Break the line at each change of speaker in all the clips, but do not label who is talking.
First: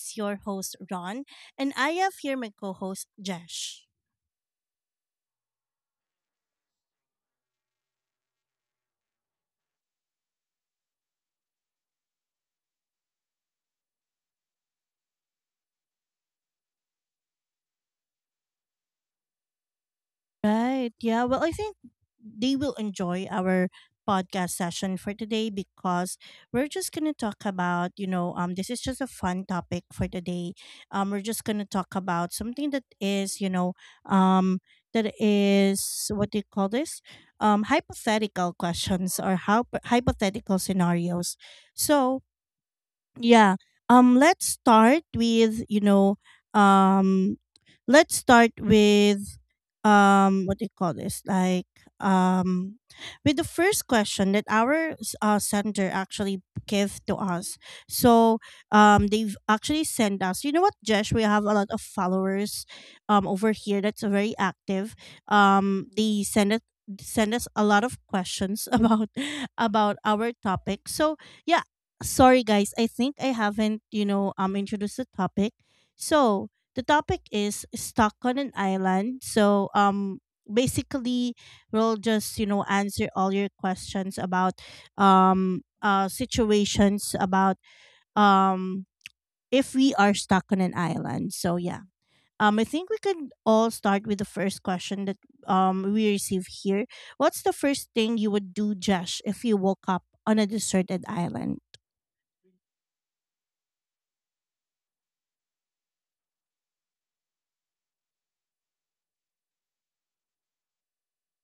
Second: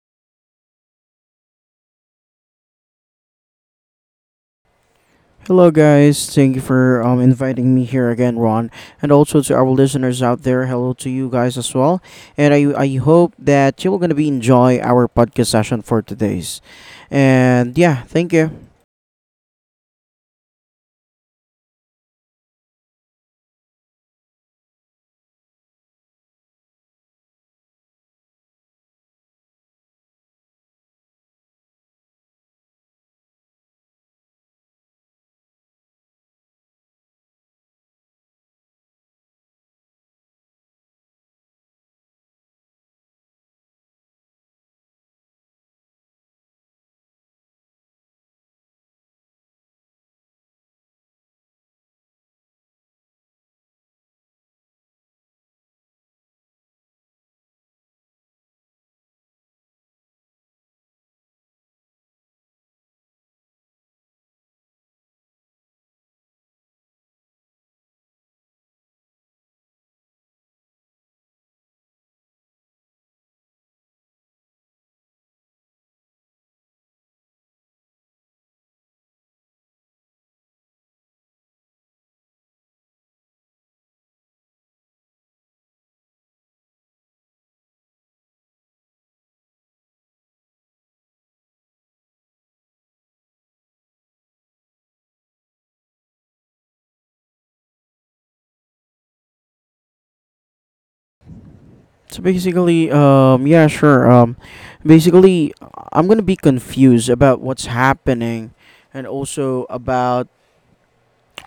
is your host, Ron, and I have here my co host, Jesh.
Hello, guys. Thank you for inviting me here again, Ron, and also to our listeners out there. Hello to you guys as well, and I hope that you will gonna be enjoy our podcast session for today's, and yeah, thank you.
Right. Yeah. Well, I think they will enjoy our podcast session for today because we're just going to talk about, this is just a fun topic for today. We're just going to talk about something that is, um, what do you call this? Hypothetical questions or how hypothetical scenarios. So, yeah. Let's start with, um let's start with what do you call this? Um with the first question that our center actually gave to us. So, they've actually sent us. You know what, Jesh, we have a lot of followers over here that's very active. They send us a lot of questions about our topic. So, yeah. Sorry, guys, I think I haven't, introduced the topic. So the topic is stuck on an island. So basically, we'll just, answer all your questions about situations about um if we are stuck on an island. So, yeah. I think we could all start with the first question that we receive here. What's the first thing you would do, Josh, if you woke up on a deserted island?
So basically, yeah, sure. Basically, I'm gonna be confused about what's happening, and also about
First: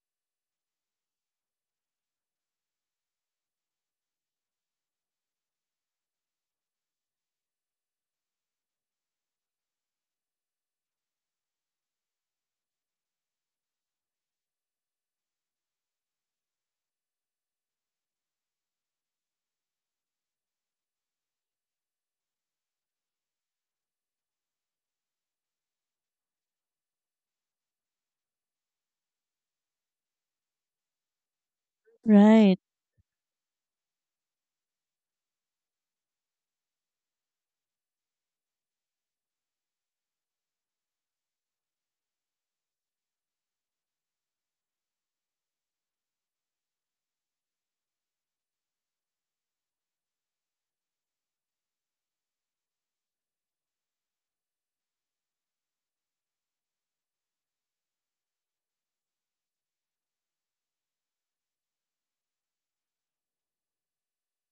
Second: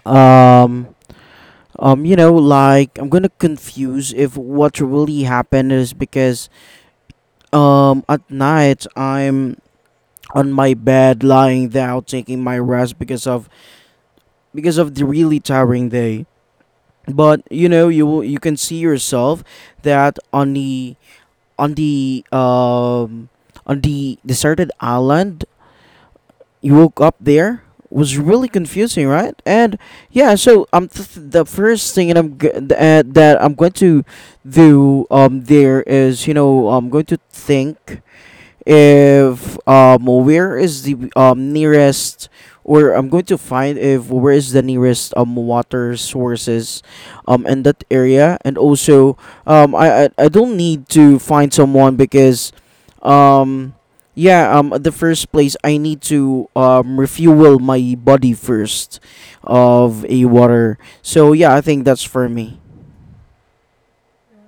um. You know, like I'm gonna confuse if what really happened is because at night I'm on my bed lying down taking my rest because of the really tiring day, but you know you can see yourself that on the um on the deserted island you woke up there. Was really confusing, right? And yeah, so the first thing that
Right.
that I'm going to do there is, you know, I'm going to think if where is the nearest or I'm going to find if where is the nearest water sources in that area, and also I don't need to find someone because um yeah, at the first place I need to refuel my body first of a water. So yeah, I think that's for me.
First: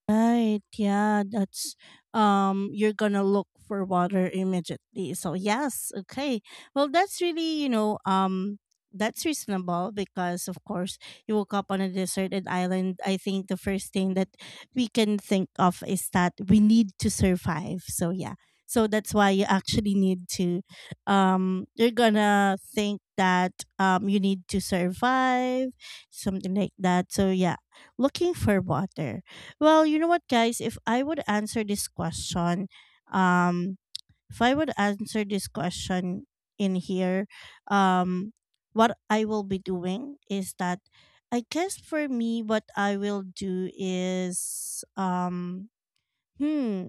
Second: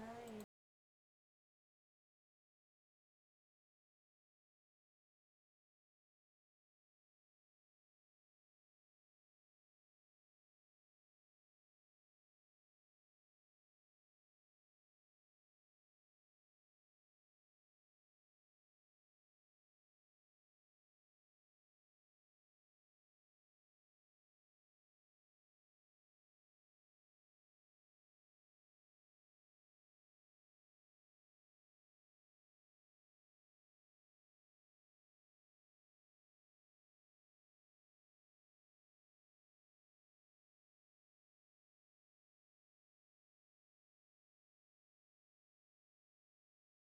Right. Yeah, that's you're going to look for water immediately. So yes, okay. Well, that's really, you know, that's reasonable because of course you woke up on a deserted island. I think the first thing that we can think of is that we need to survive. So, yeah. So that's why you actually need to you're going to think that you need to survive, something like that. So, yeah, looking for water. Well, you know what, guys? If I would answer this question, um, if I would answer this question in here, um, what I will be doing is that I guess for me, what I will do is, hmm,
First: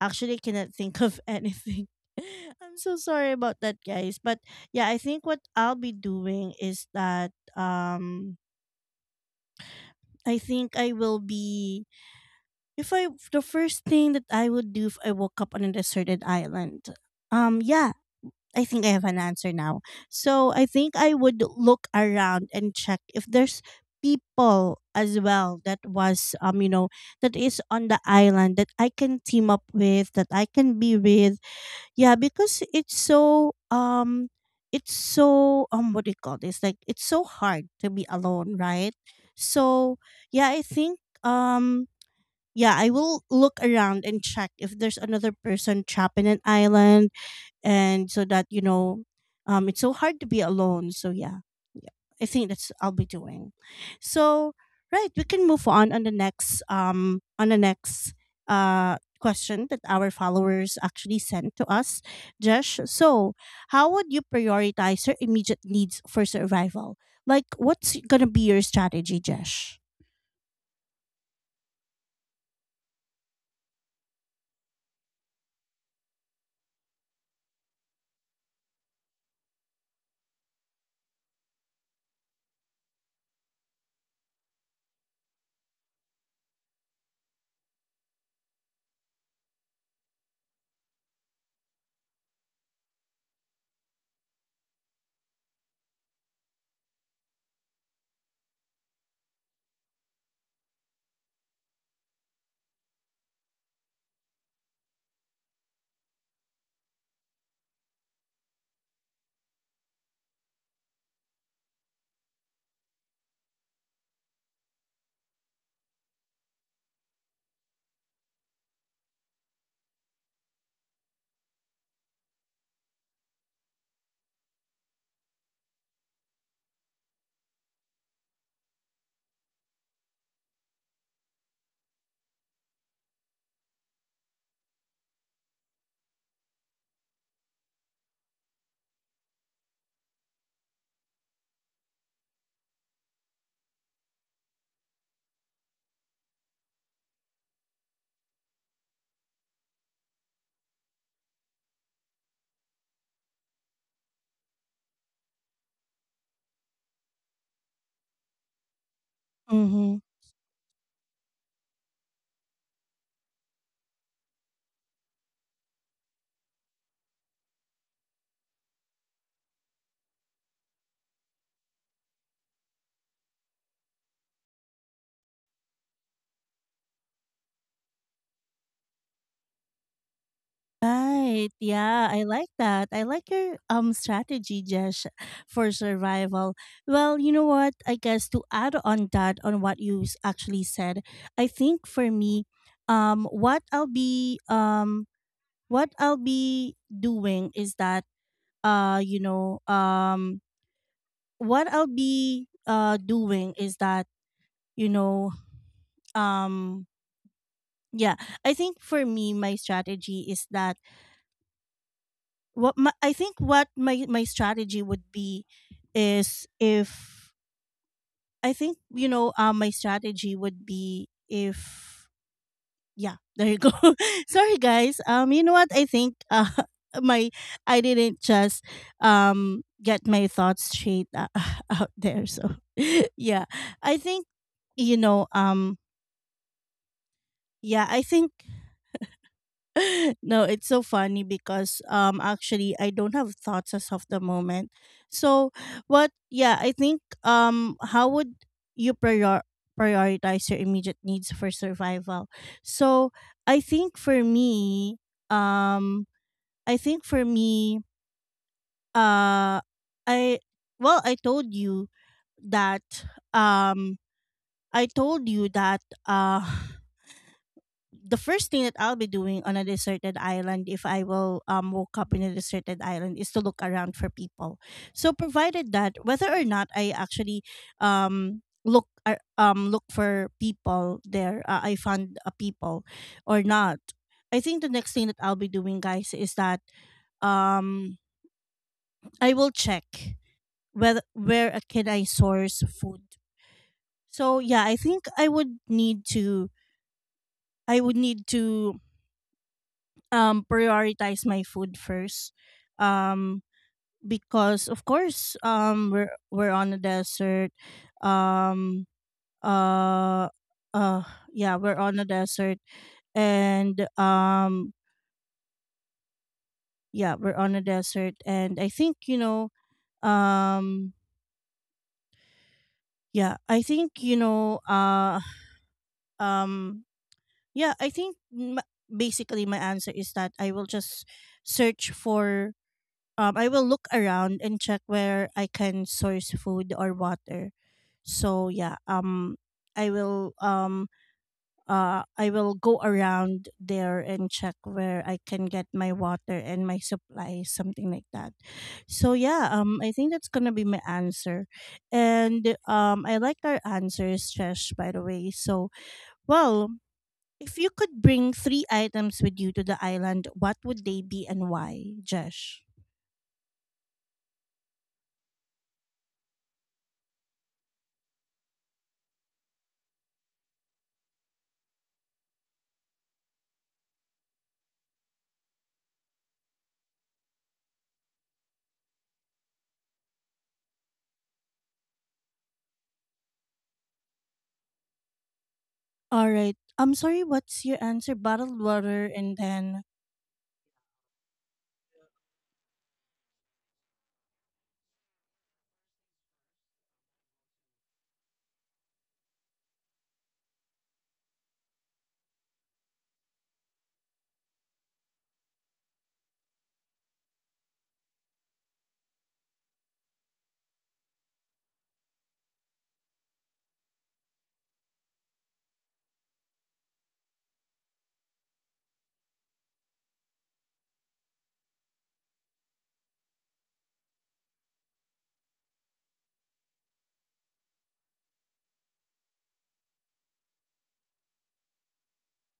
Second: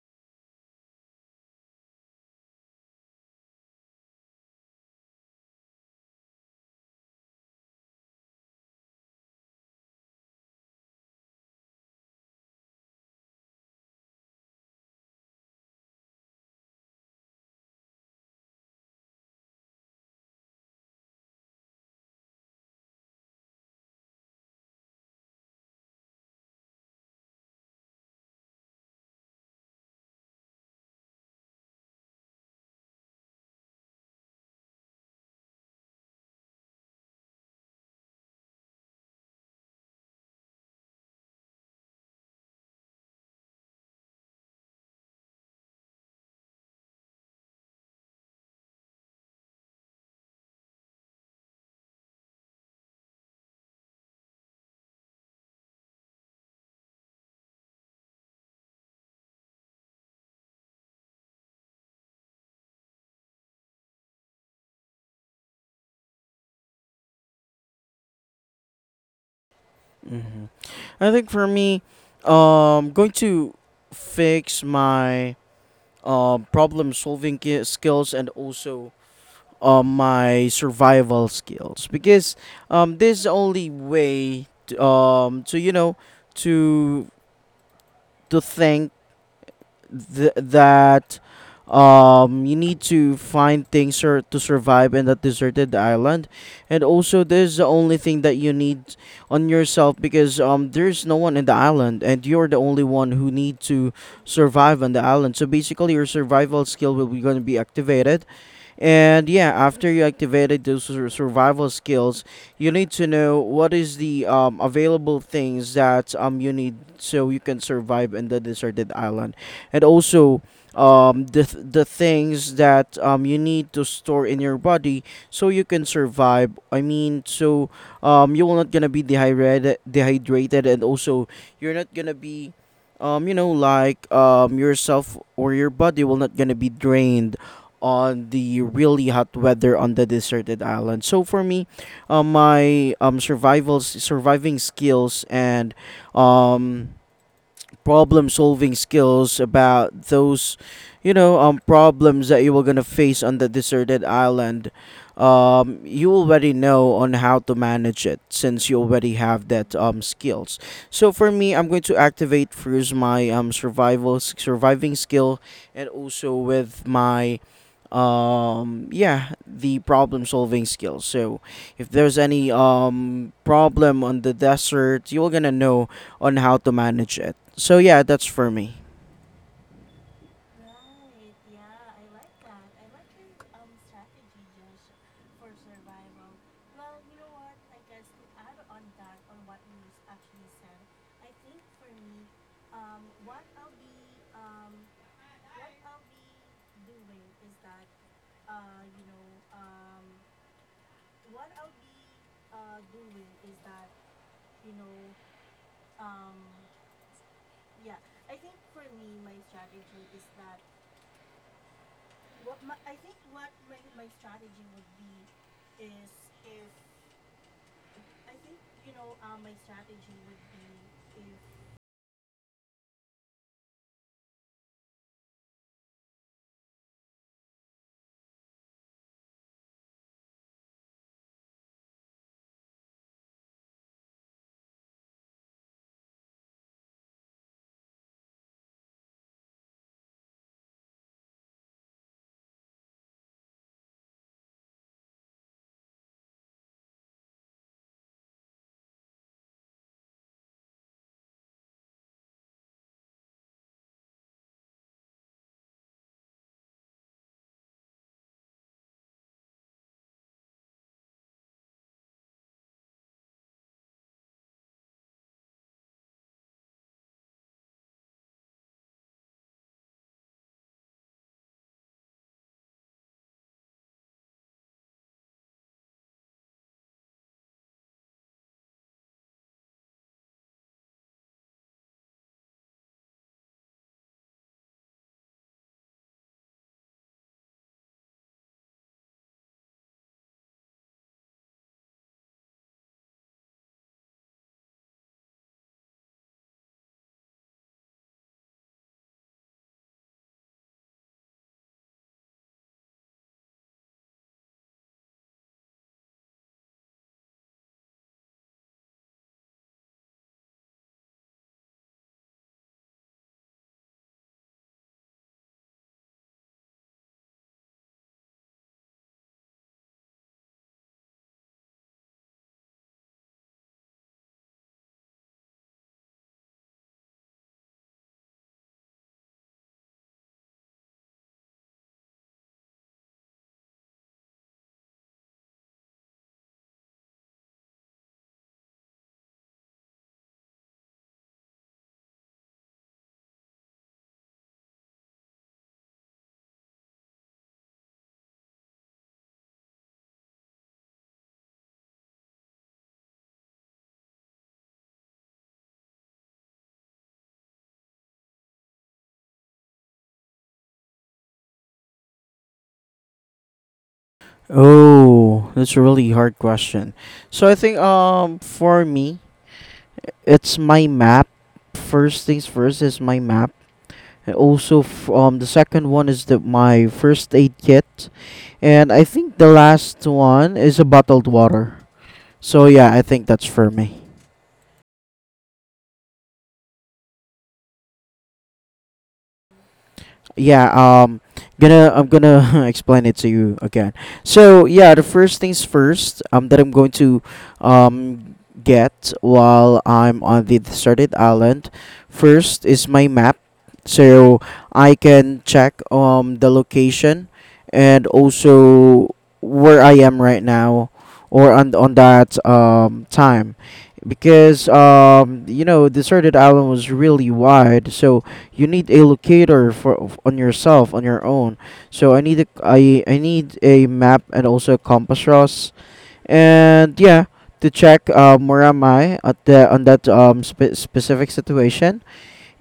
actually cannot think of anything. I'm so sorry about that, guys. But yeah, I think what I'll be doing is that, um, I think I will be If I the first thing that I would do if I woke up on a deserted island, yeah, I think I have an answer now. So I think I would look around and check if there's people as well that was that is on the island that I can team up with that I can be with. Yeah, because it's so what do you call this, like it's so hard to be alone, right? So yeah, I think um yeah, I will look around and check if there's another person trapped in an island, and so that, it's so hard to be alone. So yeah, yeah, I think that's I'll be doing. So, right, we can move on the next question that our followers actually sent to us, Josh. So how would you prioritize your immediate needs for survival? Like, what's gonna be your strategy, Josh?
hmm I think for me going to fix my problem solving skills and also my survival skills because this is the only way to you know to think that you need to find things or to survive in that deserted island, and also this is the only thing that you need on yourself because there's no one in the island and you're the only one who need to survive on the island. So basically your survival skill will be going to be activated, and yeah, after you activated those survival skills, you need to know what is the available things that you need so you can survive in the deserted island, and also the the things that you need to store in your body so you can survive. I mean, so, you will not gonna be dehydrated, and also you're not gonna be, you know, like yourself or your body will not gonna be drained on the really hot weather on the deserted island. So for me, my survival surviving skills and um problem solving skills about those, you know, problems that you were gonna face on the deserted island, you already know on how to manage it since you already have that
Mhm.
skills. So for me I'm going to activate first my survival surviving skill and also with my yeah the problem solving skills. So if there's any problem on the desert, you're gonna know on how to manage it. So yeah, that's for me.
Right. Yeah, I like that. I like your strategy, Jesh, for survival. Well, you know what? I guess to add on that on what you actually said, I think for me, um, what I'll be um what I'll be doing is that uh you know um what I'll be uh doing is that you know um yeah, I think for me my strategy is that I think what my strategy would be is if I think, you know, my strategy would be if yeah there you go sorry guys you know what I think my I didn't just get my thoughts straight out there. So yeah I think you know yeah I think no, it's so funny because actually I don't have thoughts as of the moment. So what yeah, I think how would you prioritize your immediate needs for survival? So I think for me, um I think for me, uh I well, I told you that um I told you that the first thing that I'll be doing on a deserted island if I will woke up in a deserted island is to look around for people. So provided that whether or not I actually look for people there, I found a people or not. I think the next thing that I'll be doing, guys, is that um I will check whether where can I source food. So yeah, I think I would need to I would need to prioritize my food first um because of course we're on a desert um uh uh yeah we're on a desert and yeah we're on a desert and I think you know um yeah I think you know um yeah I think basically my answer is that I will just search for I will look around and check where I can source food or water. So yeah, I will um I will go around there and check where I can get my water and my supplies, something like that. So yeah, I think that's gonna be my answer, and I liked our answers, Chesh, by the way. So, well. If you could bring three items with you to the island, what would they be and why, Jesh?
Oh, that's a really hard question. So I think for me, it's my map. First things first is my map. And also the second one is the my first aid kit, and I think the last one is a bottled water. So yeah, I think that's for me.
All right. I'm sorry, what's your answer? Bottled water and then
Yeah, gonna I'm gonna explain it to you again. So yeah, the first things first that I'm going to um get while I'm on the deserted island, first is my map, so I can check the location and also where I am right now or on that time, because you know deserted island was really wide, so you need a locator for on yourself on your own. So I need a I need a map and also a compass, Ross. And yeah, to check where am I at the on that specific situation.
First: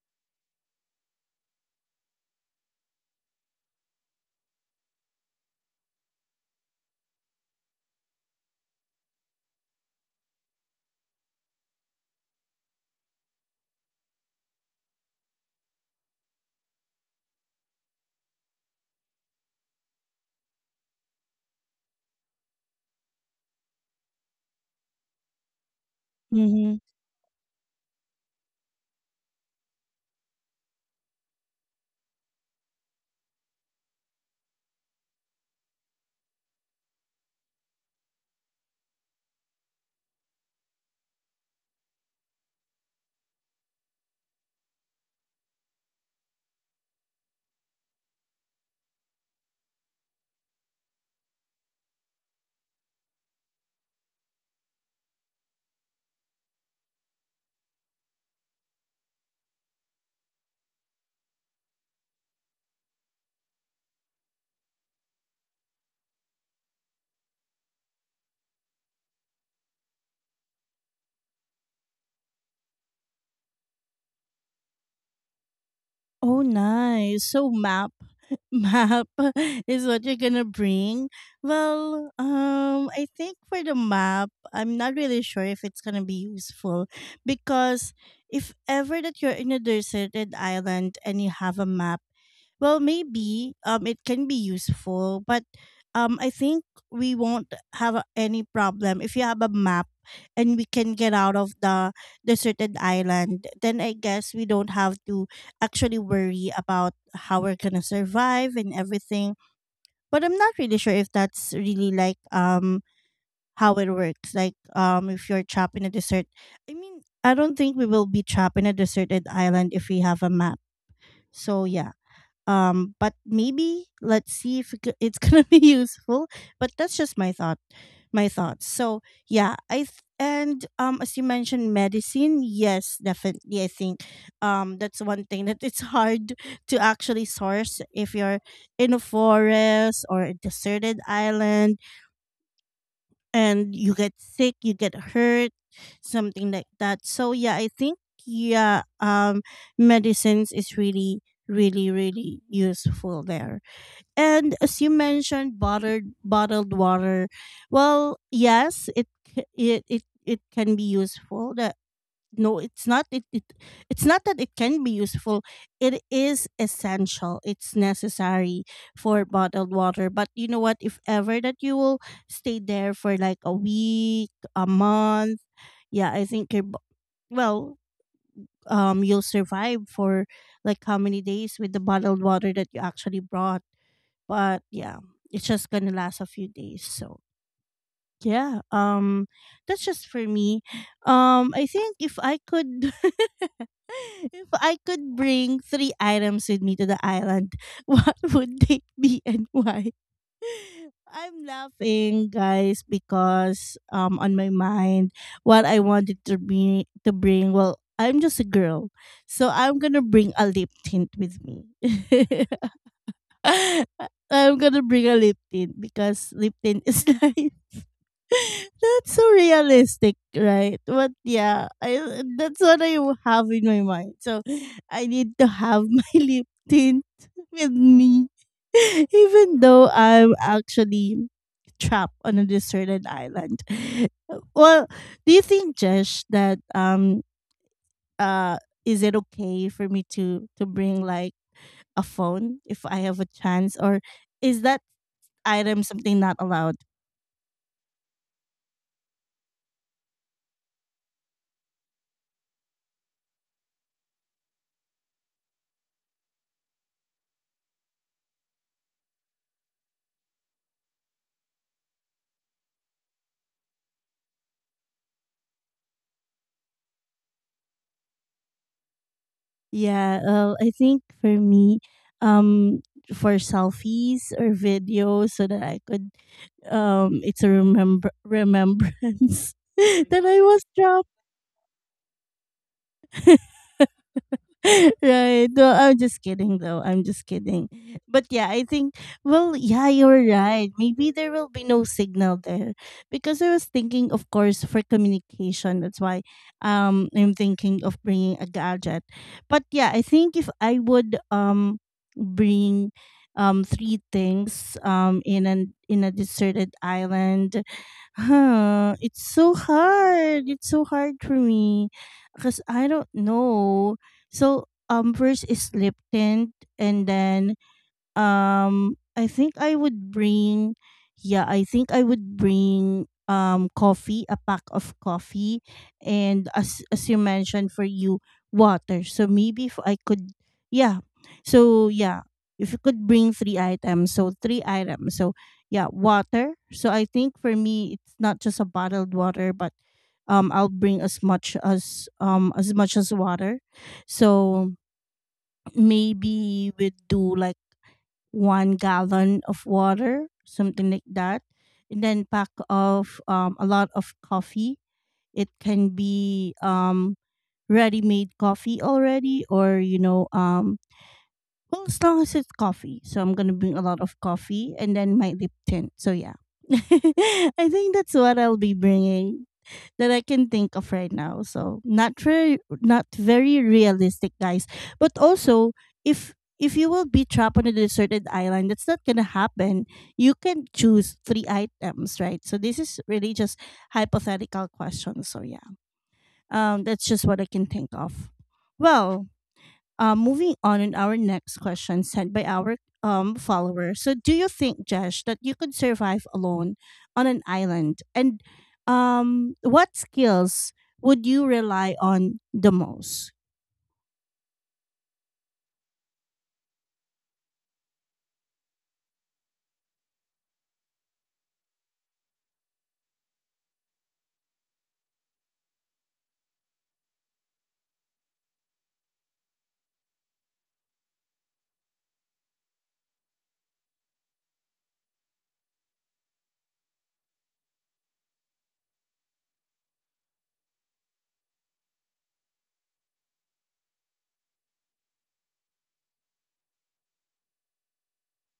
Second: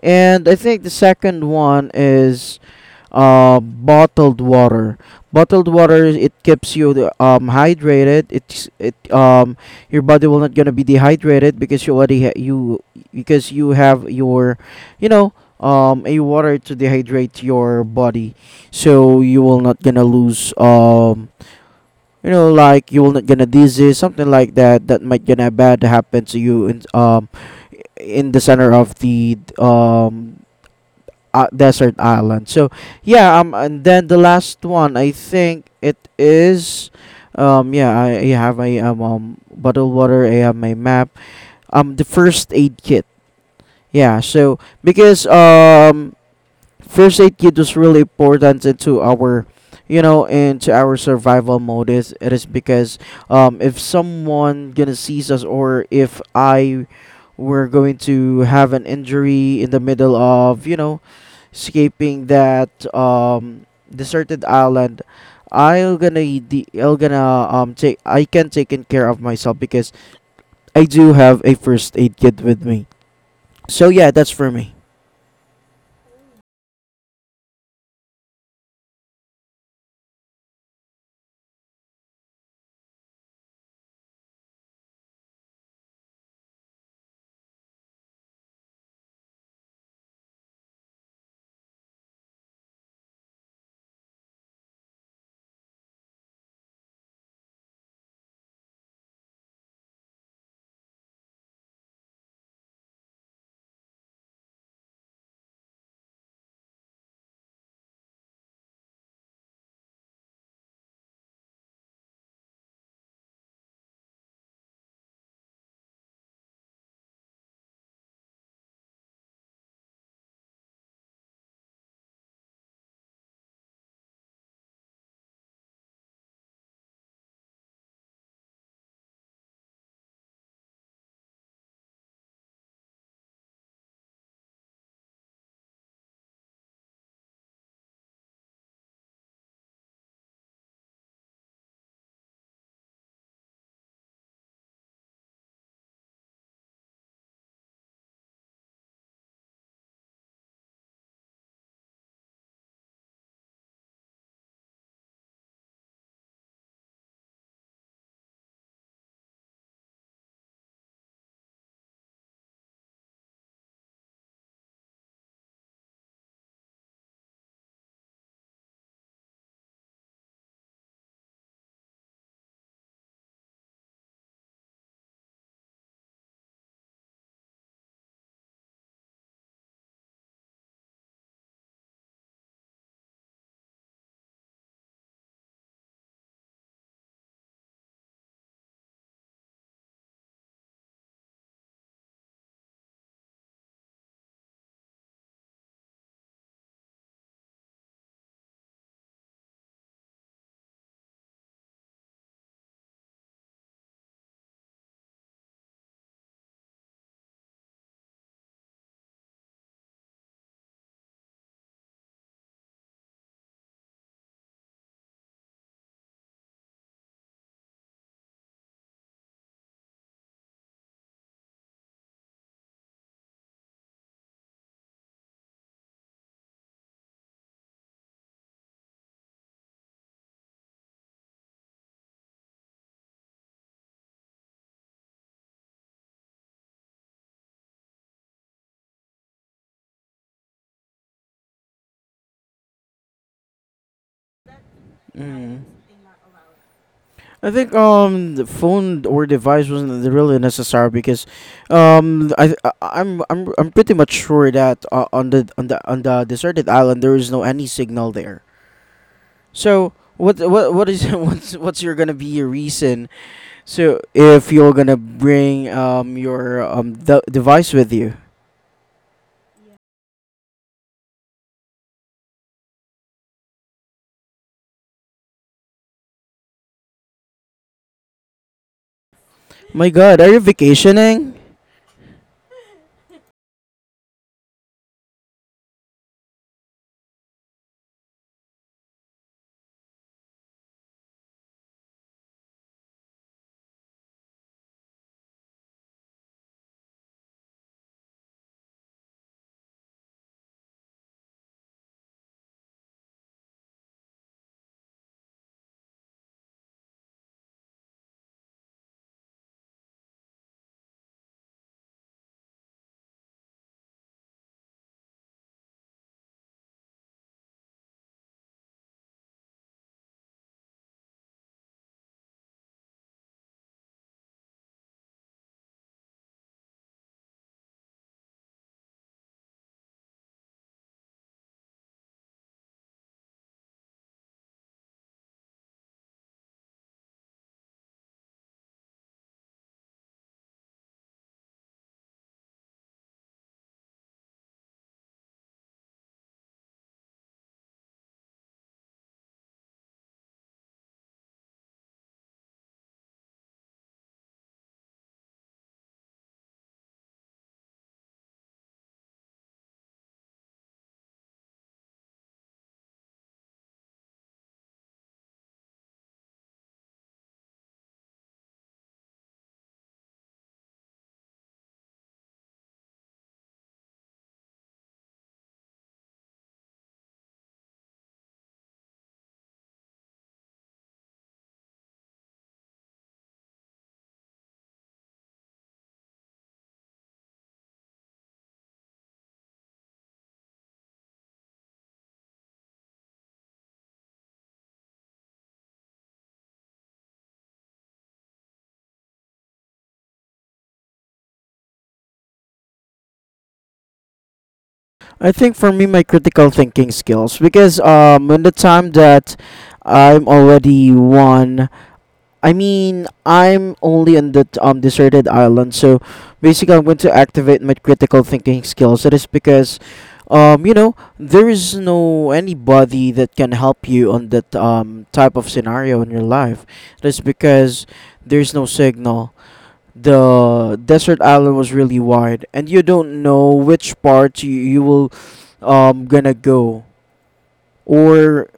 And I think the second one is bottled water. Bottled water, it keeps you hydrated. It's it Your body will not gonna be dehydrated because you because you have your, you know, a water to dehydrate your body, so you will not gonna lose, you know, like you will not gonna disease something like that that might gonna bad happen to you
Mm-hmm.
in the center of the desert island. So yeah, and then the last one, I think it is, yeah, I have my bottled water. I have my map. The first aid kit. Yeah, so because first aid kit was really important into our, you know, into our survival mode. Is it is because if someone gonna seize us or if I were going to have an injury in the middle of, you know, escaping that deserted island, i'm gonna I'm gonna take I can take in care of myself because I do have a first aid kit with me. So yeah, that's for me.
Oh, nice. So map, map is what you're gonna bring. Well, I think for the map, I'm not really sure if it's gonna be useful because if ever that you're in a deserted island and you have a map. Well, maybe it can be useful, but I think we won't have any problem if you have a map and we can get out of the deserted island. Then I guess we don't have to actually worry about how we're gonna survive and everything. But I'm not really sure if that's really like how it works. Like if you're trapped in a desert, I mean I don't think we will be trapped in a deserted island if we have a map. So yeah but maybe let's see if it's gonna be useful, but that's just my thought my thoughts so yeah, I and as you mentioned medicine, yes definitely I think that's one thing that it's hard to actually source if you're in a forest or a deserted island and you get sick, you get hurt, something like that. So yeah I think, yeah, medicines is really really useful there, and as you mentioned bottled water. Well yes, it it can be useful that, no it's not it's not that it can be useful, it is essential, it's necessary for bottled water. But you know what, if ever that you will stay there for like a week, a month, yeah I think you're well you'll survive for like how many days with the bottled water that you actually brought. But yeah, it's just gonna last a few days. So yeah, that's just for me. I think if I could, if I could bring three items with me to the island, what would they be and why? I'm laughing, guys, because on my mind, what I wanted to be to bring. Well, I'm just a girl, so I'm gonna bring a lip tint with me. I'm gonna bring a lip tint because lip tint is like that's so realistic, right? But yeah, I that's what I have in my mind. So I need to have my lip tint with me, even though I'm actually trapped on a deserted island. Well, do you think, Jesh, that uh is it okay for me to bring like a phone if I have a chance, or is that
mm.
item something not allowed?
I think the phone or device wasn't really necessary because um i I'm pretty much sure that on the on the deserted island there is no any signal there. So what is what's your gonna be your reason. So if you're gonna bring your device with you,
Yeah, I think for me, um, for selfies or videos, so that I could, it's a remember remembrance
my God,
that
are you
I was
vacationing?
right. No, I'm just kidding though. I'm just kidding. But yeah, I think, well, yeah, you're right. Maybe there will be no signal there. Because I was thinking of course for communication. That's why I'm thinking of bringing a gadget. But yeah, I think if I would bring three things in an in a deserted island. Huh, it's so hard. It's so hard for me because I don't know. So first is lip and then I think I would bring, yeah, I think I would bring coffee, a pack of coffee, and as you mentioned for you, water. So maybe if I could, yeah. So yeah, if you could bring three items. So yeah, water. So I think for me, it's not just a bottled water, but I'll bring as much as water. So maybe we do like 1 gallon of water, something like that, and then pack of a lot of coffee. It can be ready-made coffee already, or well, as long as it's coffee. So I'm gonna bring a lot of coffee and then my lip tint. So yeah, I think that's what I'll be bringing that I can think of right now. So not very, not very realistic, guys. But also, if you will be trapped on a deserted island, that's not gonna happen. You can choose three items, right? So this is really just hypothetical questions. So yeah, that's just what I can think of. Well, moving on in our next question sent by our follower. So, do you think, Jesh, that you could survive alone on an island? And what skills would you rely on the most?
I think for me, my critical thinking skills because in the time that I'm already one, I mean, I'm only on the deserted island, so basically, I'm going to activate my critical thinking skills. That is because, you know, there is no anybody that can help you on that type of scenario in your life. That's because there's no signal. The desert island was really wide, and you don't know which part you will gonna go or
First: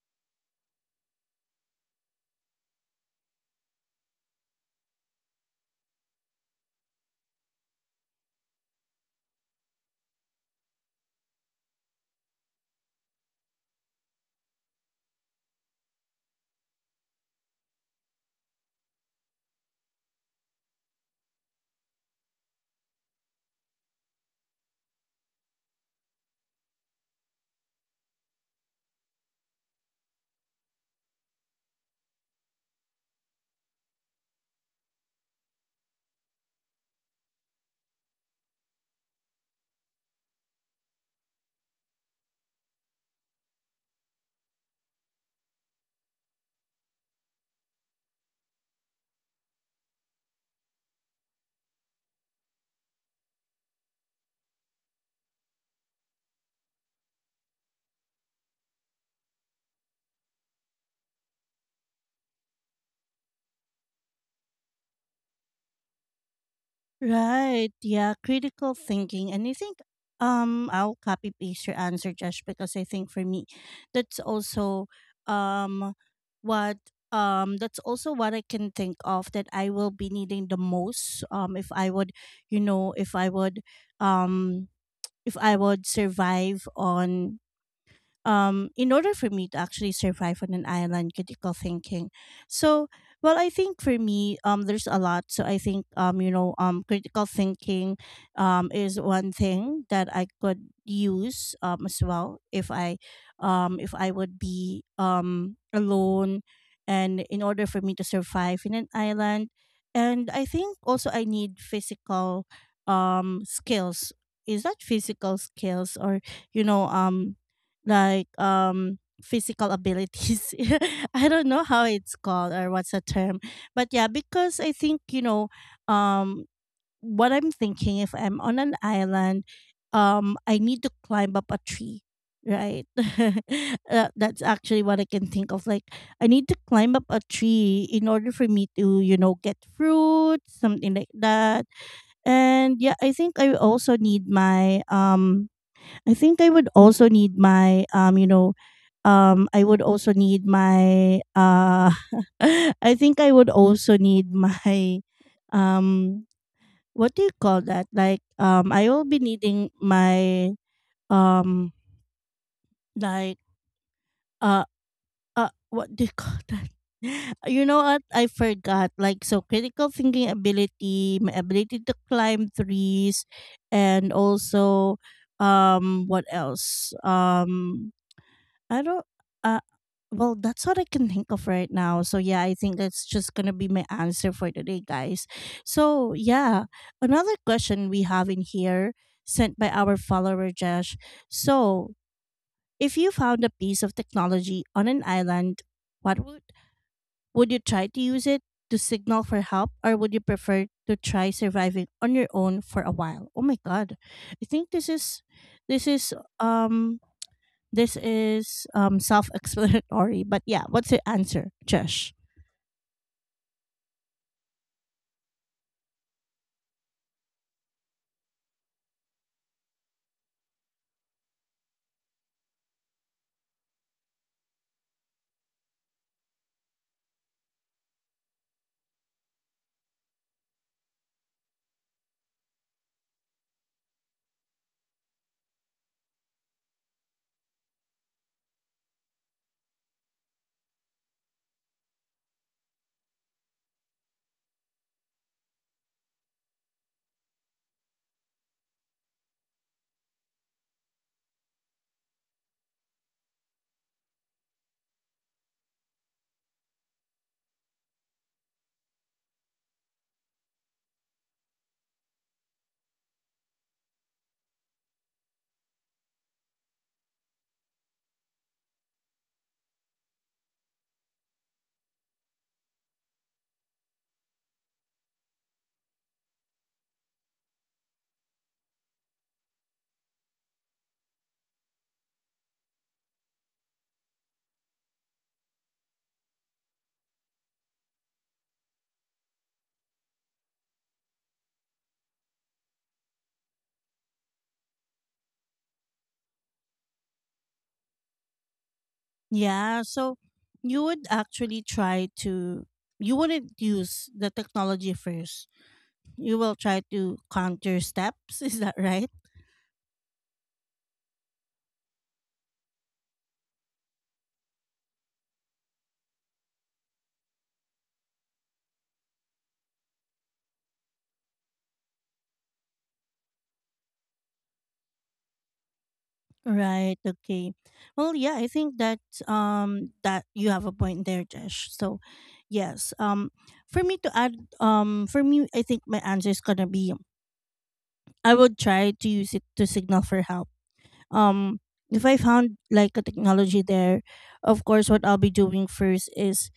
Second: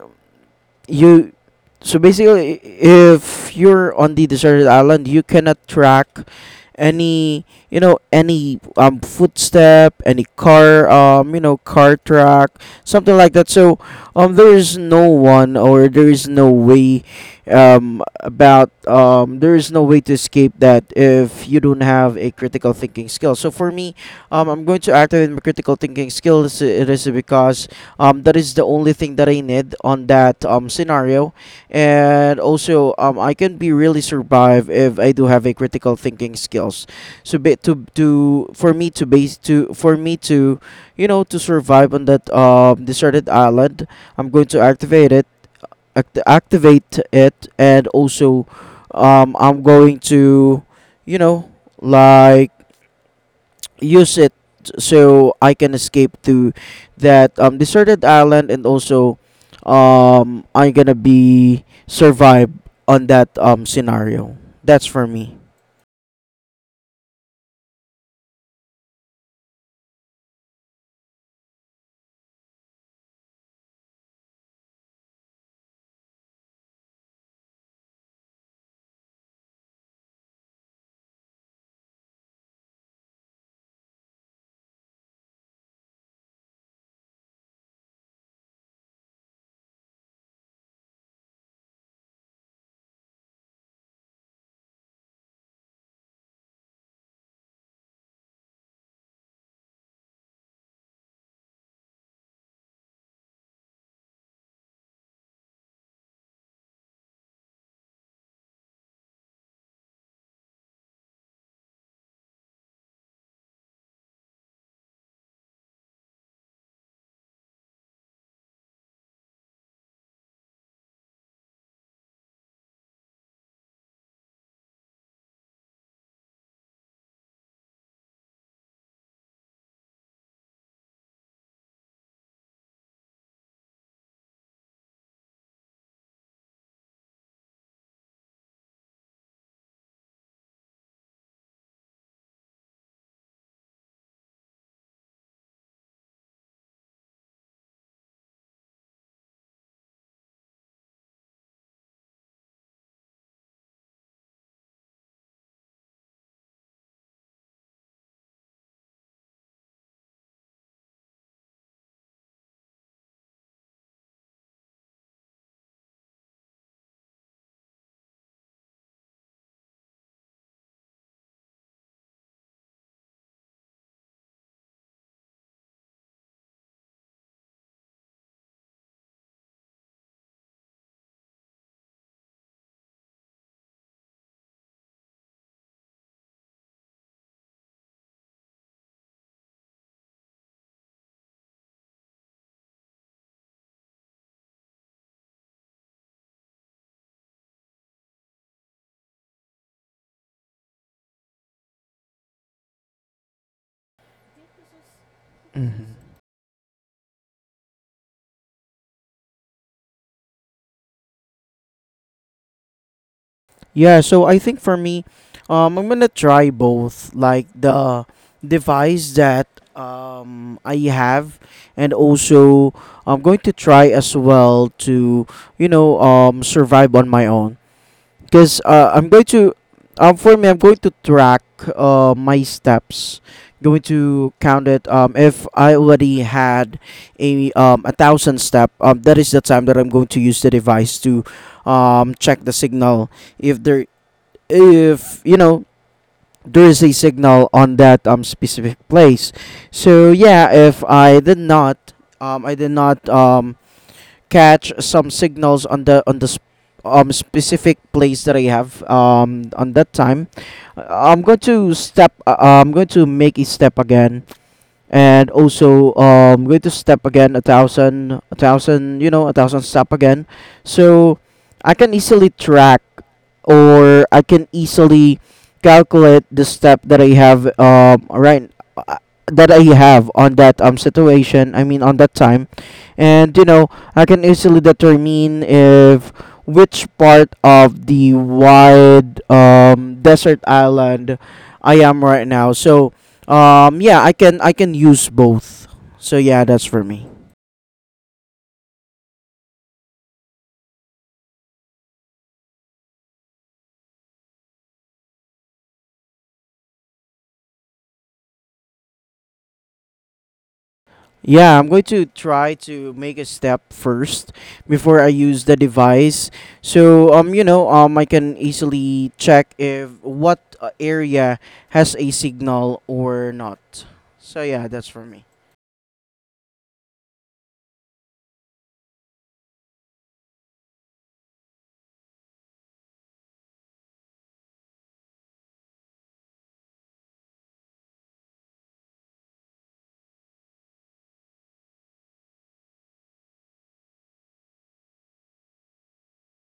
you. So basically if you're on the deserted island you cannot track any, you know, any footstep, any car, you know, car track, something like that. So there is no one, or there is no way about there is no way to escape that if you don't have a critical thinking skill. So for me, I'm going to activate my critical thinking skills. It is because, that is the only thing that I need on that scenario, and also I can be really survive if I do have a critical thinking skills. So ba- to for me to base to for me to, you know, to survive on that deserted island, I'm going to activate it, activate it, and also I'm going to, you know, like use it so I can escape to that deserted island, and also I'm gonna be survive on that scenario. That's for me.
Right. Yeah. Critical thinking. And I think I'll copy paste your answer, Josh, because I think for me that's also um what that's also what I can think of that I will be needing the most. If I would, you know, um if I would survive on in order for me to actually survive on an island, critical thinking. So well, I think for me, there's a lot. So I think, critical thinking is one thing that I could use, as well if I if I would be alone and in order for me to survive in an island. And I think also I need physical skills. Is that physical skills or you know um like physical abilities? I don't know how it's called or what's the term, but yeah, because I think, um what I'm thinking, if I'm on an island, I need to climb up a tree, right? That's actually what I can think of. Like I need to climb up a tree in order for me to, you know, get fruit, something like that. And yeah, I think I also need my I think I would also need my you know, I would also need my I think I would also need my um, what do you call that? Like I will be needing my um, like uh, what do you call that? You know what? I forgot. Like so, critical thinking ability, my ability to climb trees, and also what else? I don't. Uh, well, that's what I can think of right now. So yeah, I think that's just gonna be my answer for today, guys. So yeah, another question we have in here sent by our follower Josh. So if you found a piece of technology on an island, what would you try to use it to signal for help, or would you prefer to try surviving on your own for a while? Oh my god, I think this
Mm-hmm.
is um this is self-explanatory, but yeah, what's your answer, Josh?
Yeah, so I think for me, I'm gonna try both, like the device that I have, and also I'm going to try as well to, you know, survive on my own. Because I'm going to for me I'm going to track my steps, going to count it. If I already had a thousand step, that is the time that I'm going to use the device to check the signal if there, if you know, there is a signal on that specific place. So yeah, if I did not um I did not um catch some signals on the specific place that I have on that time. I'm going to step. I'm going to make a step again, and also going to step again a thousand, you know, a thousand step again, so I can easily track or I can easily calculate the step that I have uh, that I have on that situation, I mean on that time. And you know I can easily determine if which part of the wide desert island I am right now. So yeah, I can use both. So yeah, that's for me.
Yeah, so you would actually try to, you wouldn't use the technology first. You will try to counter steps, is that right?
Yeah, I'm going to try to make a step first before I use the device. So you know, I can easily check if what area has a signal or not. So yeah, that's for me.
Right, okay. Well, yeah, I think that that you have a point there, Josh. So, yes, for me to add, for me, I think my answer is going to be I would try to use it to signal for help. um if I found like a technology there, of course what I'll be doing first is,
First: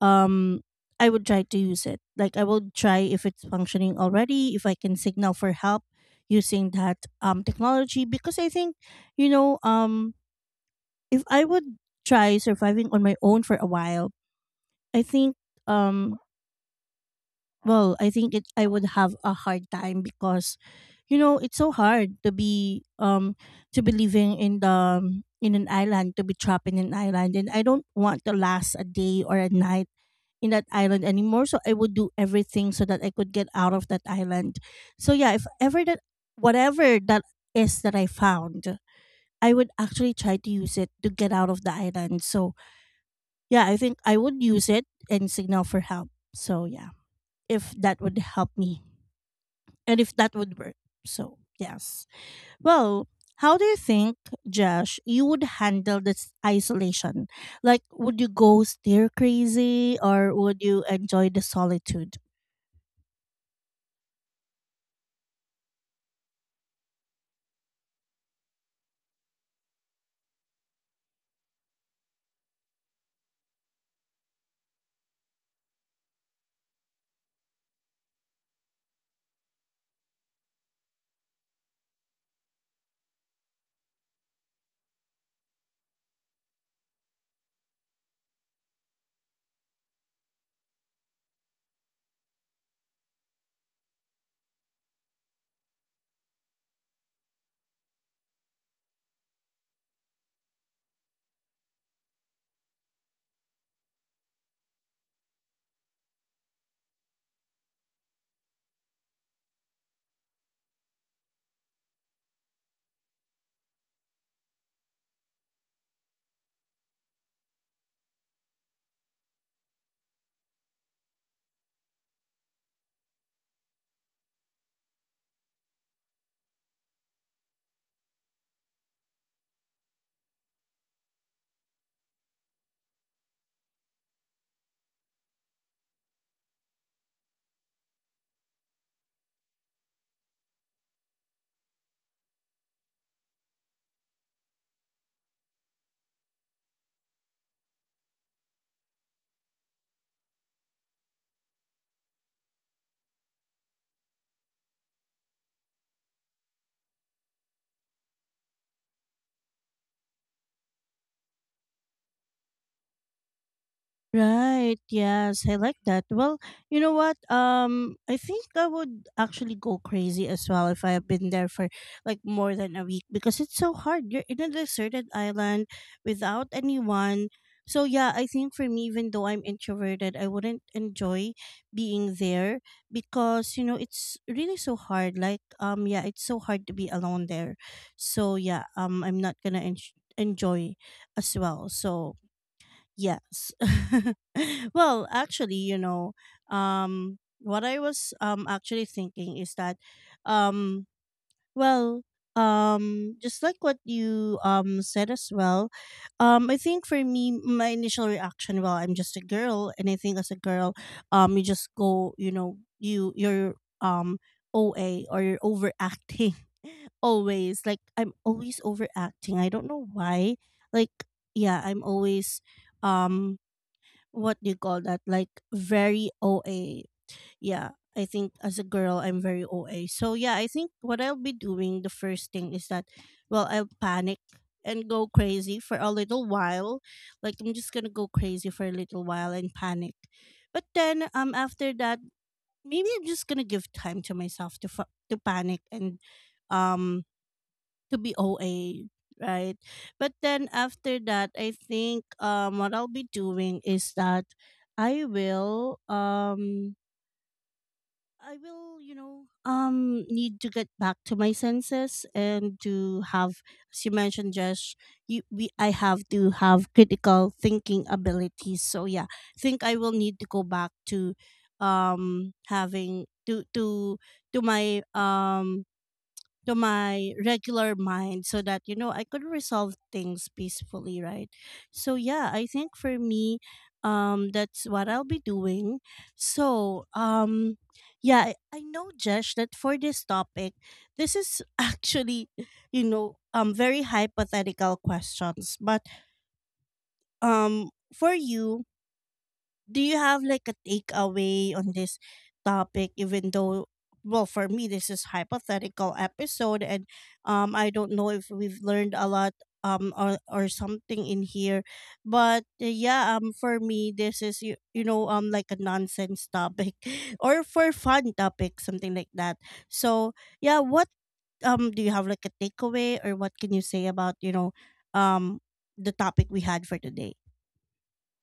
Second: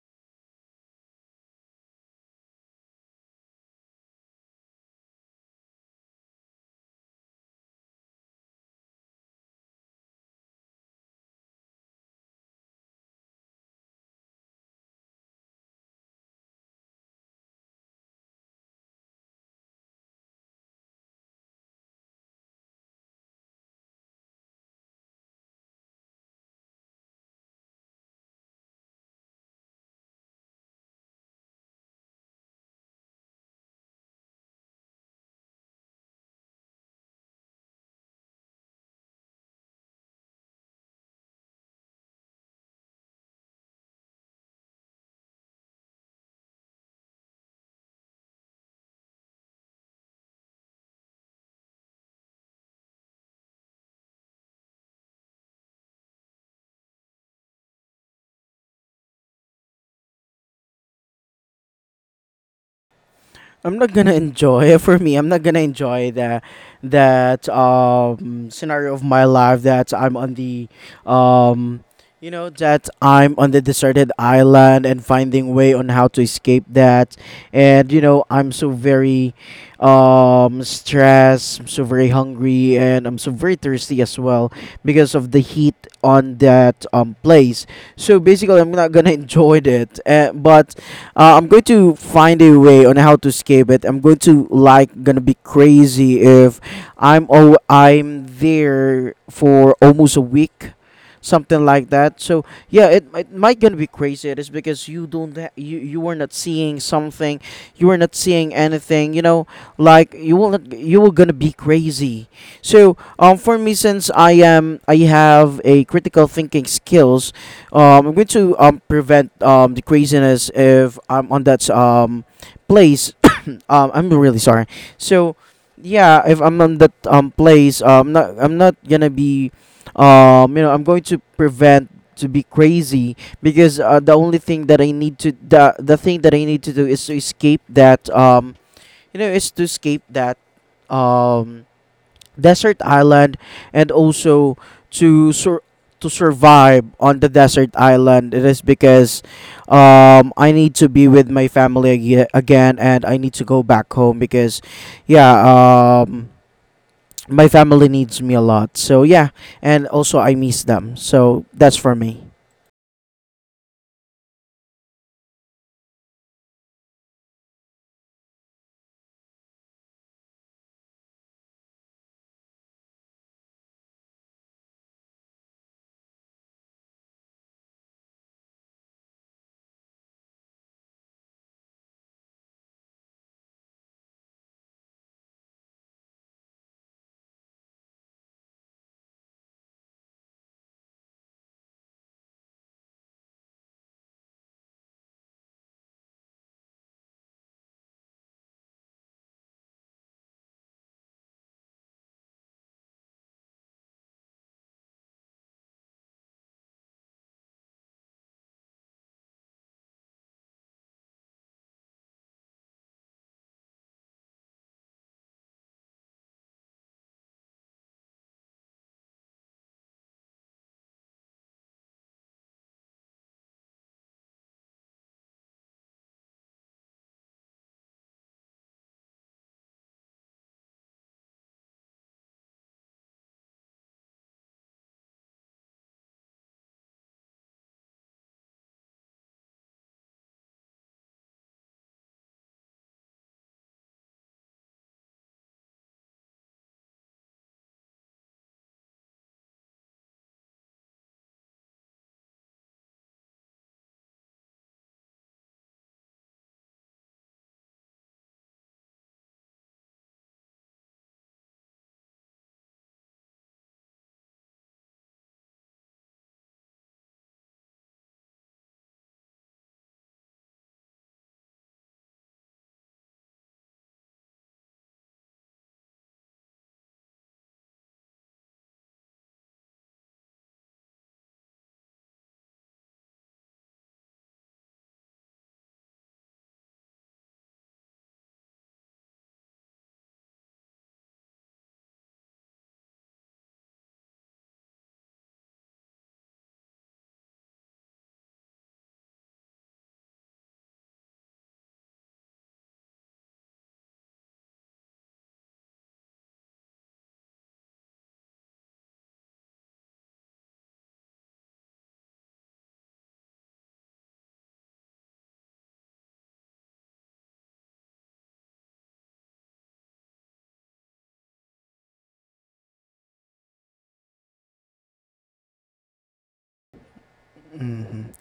um I would try to use it. Like I will try if it's functioning already, if I can signal for help using that technology. Because I think, you know um if I would try surviving on my own for a while, I think um well, I think it I would have a hard time because, you know, it's so hard to be living in the in an island, to be trapped in an island, and I don't want to last a day or a night in that island anymore. So I would do everything so that I could get out of that island. So yeah, if ever that whatever that is that I found, I would actually try to use it to get out of the island. So yeah, I think I would use it and signal for help. So yeah, if that would help me and if that would work. So, yes. Well, how do you think, Josh, you would handle this isolation? Like, would you go stir crazy or would you enjoy the solitude?
I'm not gonna enjoy for me. I'm not gonna enjoy that that scenario of my life that I'm on the um you know that I'm on the deserted island and finding way on how to escape that. And you know I'm so very stressed, I'm so very hungry, and I'm so very thirsty as well because of the heat on that place. So basically I'm not gonna enjoy it. But I'm going to find a way on how to escape it. I'm going to like gonna be crazy if I'm oh I'm there for almost a week, something like that. So yeah, it might gonna be crazy. It is because you don't ha- you are not seeing something, you are not seeing anything. You know, like you will not you will gonna be crazy. So for me, since I am I have a critical thinking skills, I'm going to prevent the craziness if I'm on that place. I'm really sorry. So, yeah, if I'm on that place, not I'm not gonna be, you know, I'm going to prevent to be crazy because the only thing that I need to the thing that I need to do is to escape that, you know, is to escape that um desert island, and also to sur- to survive on the desert island. It is because I need to be with my family again and I need to go back home because yeah my family needs me a lot. So yeah, and also I miss them. So that's for me.
Right. Yes, I like that. Well, you know what? I think I would actually go crazy as well if I have been there for like more than a week, because it's so hard. You're in a deserted island without anyone. So yeah, I think for me, even though I'm introverted, I wouldn't enjoy being there because, you know, it's really so hard. Like yeah, it's so hard to be alone there. So yeah, I'm not gonna enjoy as well. So yes. Well, actually, you know, what I was actually thinking is that, um, well, just like what you said as well, I think for me, my initial reaction, well, I'm just a girl, and I think as a girl, you just go, you know, you're um OA, or you're overacting, always. Like I'm always overacting, I don't know why. Like yeah, I'm always um what do you call that? Like very OA. Yeah, I think as a girl, I'm very OA. So yeah, I think what I'll be doing the first thing is that, well, I'll panic and go crazy for a little while. Like I'm just gonna go crazy for a little while and panic, but then after that, maybe I'm just gonna give time to myself to to panic and um to be OA. Right. But then after that, I think what I'll be doing is that I will um I will, you know, need to get back to my senses and to have, as you mentioned, Josh, I have to have critical thinking abilities. So yeah, I think I will need to go back to, having to to my um to my regular mind so that, you know, I could resolve things peacefully, right? So yeah, I think for me that's what I'll be doing. So, yeah, I know Jesh that for this topic, this is actually, you know, very hypothetical questions, but for you, do you have like a takeaway on this topic? Even though, well, for me this is hypothetical episode and I don't know if we've learned a lot or, something in here, but yeah, for me this is, you know, like a nonsense topic, or for fun topic, something like that. So yeah, what do you have like a takeaway, or what can you say about, you know, um the topic we had for today?
hmm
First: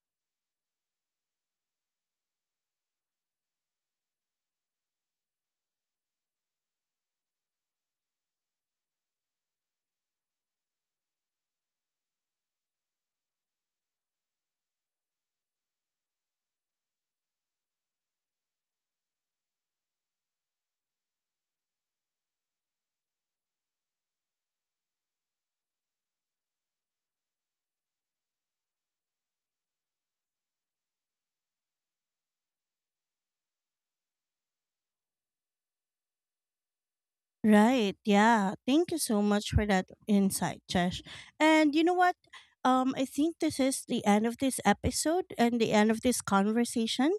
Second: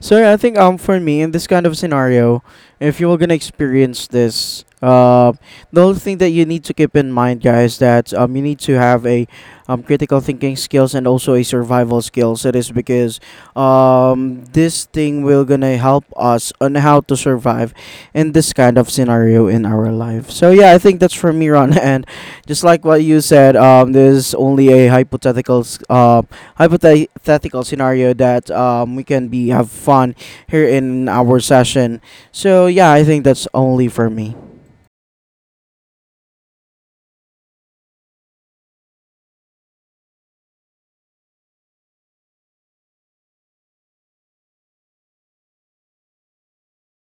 So yeah, I think for me in this kind of scenario, if you're gonna experience this, the only thing that you need to keep in mind, guys, that you need to have a critical thinking skills and also a survival skills. It is because this thing will gonna help us on how to survive in this kind of scenario in our life. So yeah, I think that's for me, Ron. And just like what you said, this is only a hypothetical hypothetical scenario that we can be have fun here in our session. So yeah, I think that's only for me.
Right. Yeah. Thank you so much for that insight, Chesh. And you know what? I think this is the end of this episode and the end of this conversation.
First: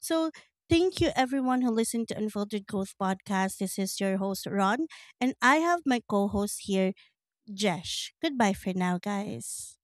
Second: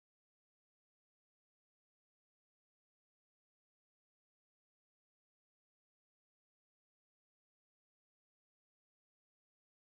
So thank you everyone who listened to Unfiltered Growth Podcast. This is your host, Ron, and I have my co-host here, Jesh. Goodbye for now, guys.